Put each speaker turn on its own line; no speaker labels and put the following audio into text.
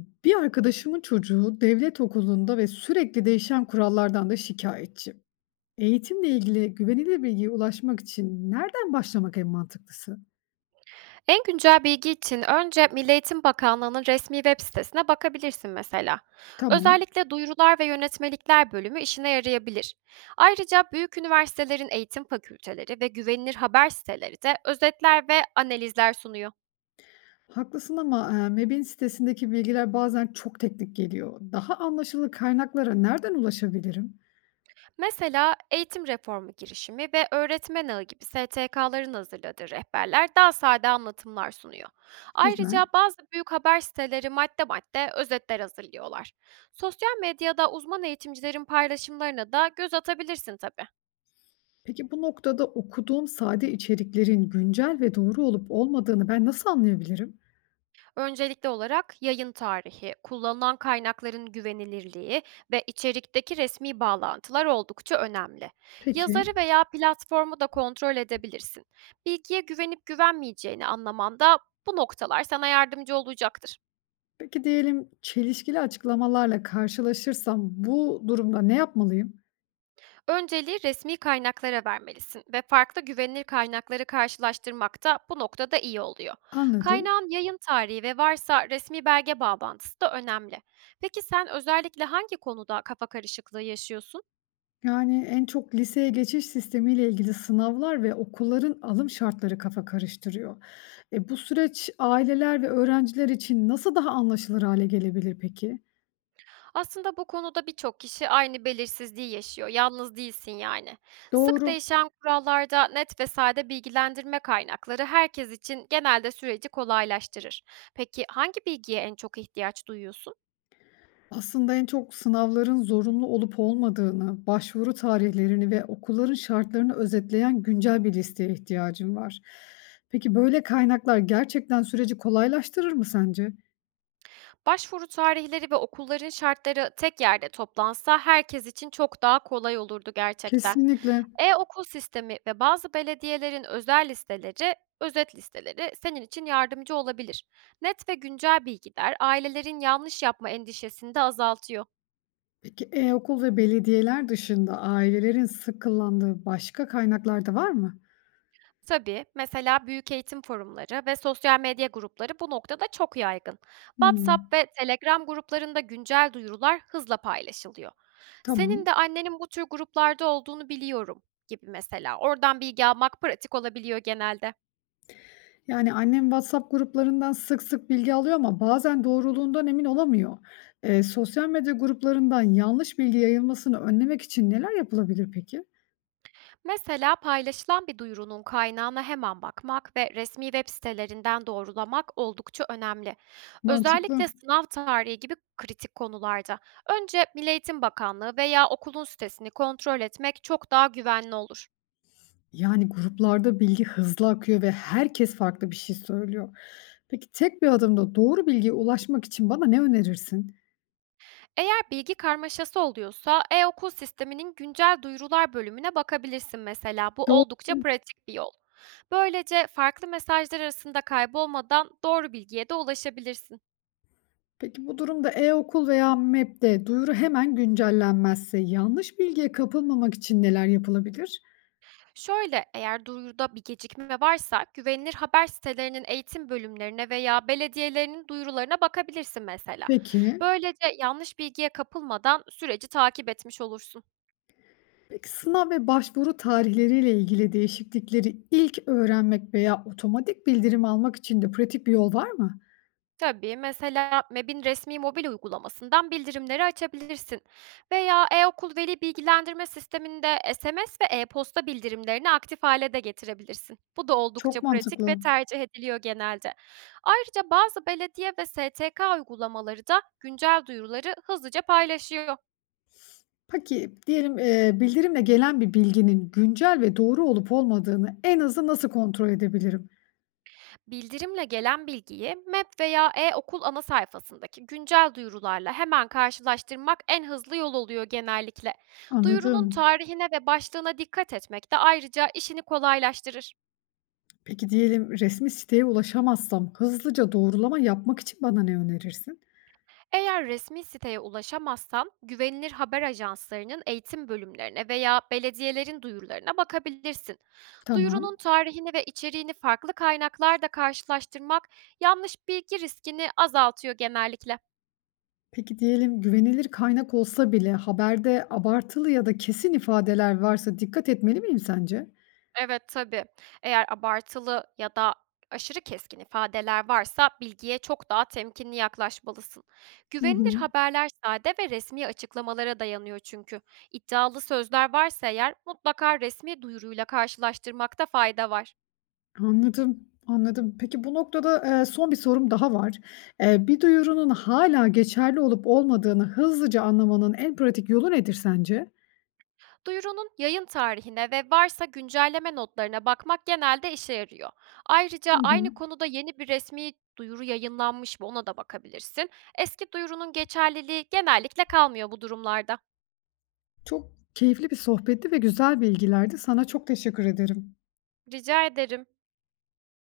Bir arkadaşımın çocuğu devlet okulunda ve sürekli değişen kurallardan da şikayetçi. Eğitimle ilgili güvenilir bilgiye ulaşmak için nereden başlamak en mantıklısı?
En güncel bilgi için önce Milli Eğitim Bakanlığı'nın resmi web sitesine bakabilirsin mesela.
Tamam,
Özellikle duyurular ve yönetmelikler bölümü işine yarayabilir. Ayrıca büyük üniversitelerin eğitim fakülteleri ve güvenilir haber siteleri de özetler ve analizler sunuyor.
haklısın ama MEB'in sitesindeki bilgiler bazen çok teknik geliyor. Daha anlaşılır kaynaklara nereden ulaşabilirim?
Mesela eğitim reformu girişimi ve öğretmen ağı gibi STK'ların hazırladığı rehberler daha sade anlatımlar sunuyor.
Güzel.
Ayrıca bazı büyük haber siteleri madde madde özetler hazırlıyorlar. Sosyal medyada uzman eğitimcilerin paylaşımlarına da göz atabilirsin tabii.
Peki bu noktada okuduğum sade içeriklerin güncel ve doğru olup olmadığını ben nasıl anlayabilirim?
Öncelikli olarak yayın tarihi, kullanılan kaynakların güvenilirliği ve içerikteki resmi bağlantılar oldukça önemli.
Peki,
Yazarı veya platformu da kontrol edebilirsin. Bilgiye güvenip güvenmeyeceğini anlamanda bu noktalar sana yardımcı olacaktır.
peki, diyelim çelişkili açıklamalarla karşılaşırsam bu durumda ne yapmalıyım?
Önceliği resmi kaynaklara vermelisin ve farklı güvenilir kaynakları karşılaştırmak da bu noktada iyi oluyor.
Anladım.
Kaynağın yayın tarihi ve varsa resmi belge bağlantısı da önemli. Peki sen özellikle hangi konuda kafa karışıklığı yaşıyorsun?
Yani en çok liseye geçiş sistemiyle ilgili sınavlar ve okulların alım şartları kafa karıştırıyor. E, bu süreç aileler ve öğrenciler için nasıl daha anlaşılır hale gelebilir peki?
Aslında bu konuda birçok kişi aynı belirsizliği yaşıyor. Yalnız değilsin yani. Sık
Doğru.
değişen kurallarda net ve sade bilgilendirme kaynakları herkes için genelde süreci kolaylaştırır. Peki hangi bilgiye en çok ihtiyaç duyuyorsun?
Aslında en çok sınavların zorunlu olup olmadığını, başvuru tarihlerini ve okulların şartlarını özetleyen güncel bir listeye ihtiyacım var. Peki böyle kaynaklar gerçekten süreci kolaylaştırır mı sence?
Başvuru tarihleri ve okulların şartları tek yerde toplansa herkes için çok daha kolay olurdu gerçekten.
Kesinlikle.
E-okul sistemi ve bazı belediyelerin özel listeleri, özet listeleri senin için yardımcı olabilir. Net ve güncel bilgiler ailelerin yanlış yapma endişesini de azaltıyor.
Peki, okul ve belediyeler dışında ailelerin sık kullandığı başka kaynaklar da var mı?
Tabii, mesela büyükeğitim forumları ve sosyal medya grupları bu noktada çok yaygın.
Hımm,
WhatsApp ve Telegram gruplarında güncel duyurular hızla paylaşılıyor.
tamam.
Senin de annenin bu tür gruplarda olduğunu biliyorum gibi mesela. Oradan bilgi almak pratik olabiliyor genelde.
Yani annem WhatsApp gruplarından sık sık bilgi alıyor ama bazen doğruluğundan emin olamıyor. Sosyal medya gruplarından yanlış bilgi yayılmasını önlemek için neler yapılabilir peki?
Mesela paylaşılan bir duyurunun kaynağına hemen bakmak ve resmi web sitelerinden doğrulamak oldukça önemli.
Mantıklı.
Özellikle sınav tarihi gibi kritik konularda. Önce Milli Eğitim Bakanlığı veya okulun sitesini kontrol etmek çok daha güvenli olur.
Yani gruplarda bilgi hızlı akıyor ve herkes farklı bir şey söylüyor. Peki tek bir adımda doğru bilgiye ulaşmak için bana ne önerirsin?
Eğer bilgi karmaşası oluyorsa e-okul sisteminin güncel duyurular bölümüne bakabilirsin mesela. Bu oldukça pratik bir yol. Böylece farklı mesajlar arasında kaybolmadan doğru bilgiye de ulaşabilirsin.
Peki bu durumda e-okul veya MEB'de duyuru hemen güncellenmezse yanlış bilgiye kapılmamak için neler yapılabilir?
Şöyle, eğer duyuruda bir gecikme varsa güvenilir haber sitelerinin eğitim bölümlerine veya belediyelerinin duyurularına bakabilirsin mesela.
Peki,
Böylece yanlış bilgiye kapılmadan süreci takip etmiş olursun.
peki, sınav ve başvuru tarihleriyle ilgili değişiklikleri ilk öğrenmek veya otomatik bildirim almak için de pratik bir yol var mı?
Tabii, mesela MEB'in resmi mobil uygulamasından bildirimleri açabilirsin veya e-okul veli bilgilendirme sisteminde SMS ve e-posta bildirimlerini aktif hale de getirebilirsin. Bu da oldukça
Çok
pratik ve
mantıklı.
tercih ediliyor genelde. Ayrıca bazı belediye ve STK uygulamaları da güncel duyuruları hızlıca paylaşıyor.
Peki diyelim bildirimle gelen bir bilginin güncel ve doğru olup olmadığını en azı nasıl kontrol edebilirim?
Bildirimle gelen bilgiyi map veya e-okul ana sayfasındaki güncel duyurularla hemen karşılaştırmak en hızlı yol oluyor genellikle. Duyurunun
Anladım.
tarihine ve başlığına dikkat etmek de ayrıca işini kolaylaştırır.
Peki diyelim resmi siteye ulaşamazsam hızlıca doğrulama yapmak için bana ne önerirsin?
Eğer resmi siteye ulaşamazsan, güvenilir haber ajanslarının eğitim bölümlerine veya belediyelerin duyurularına bakabilirsin.
Tamam.
Duyurunun tarihini ve içeriğini farklı kaynaklarda karşılaştırmak yanlış bilgi riskini azaltıyor genellikle.
Peki diyelim güvenilir kaynak olsa bile haberde abartılı ya da kesin ifadeler varsa dikkat etmeli miyim sence?
Evet, tabii. Eğer abartılı ya da aşırı keskin ifadeler varsa bilgiye çok daha temkinli yaklaşmalısın.
Hı
Güvenilir
hı.
haberler sade ve resmi açıklamalara dayanıyor çünkü. İddialı sözler varsa eğer mutlaka resmi duyuruyla karşılaştırmakta fayda var.
Anladım, anladım. Peki bu noktada, son bir sorum daha var. Bir duyurunun hala geçerli olup olmadığını hızlıca anlamanın en pratik yolu nedir sence?
Duyurunun yayın tarihine ve varsa güncelleme notlarına bakmak genelde işe yarıyor. Ayrıca
Hı
aynı
hı.
konuda yeni bir resmi duyuru yayınlanmış mı ona da bakabilirsin. Eski duyurunun geçerliliği genellikle kalmıyor bu durumlarda.
Çok keyifli bir sohbetti ve güzel bilgilerdi. Sana çok teşekkür ederim.
Rica ederim.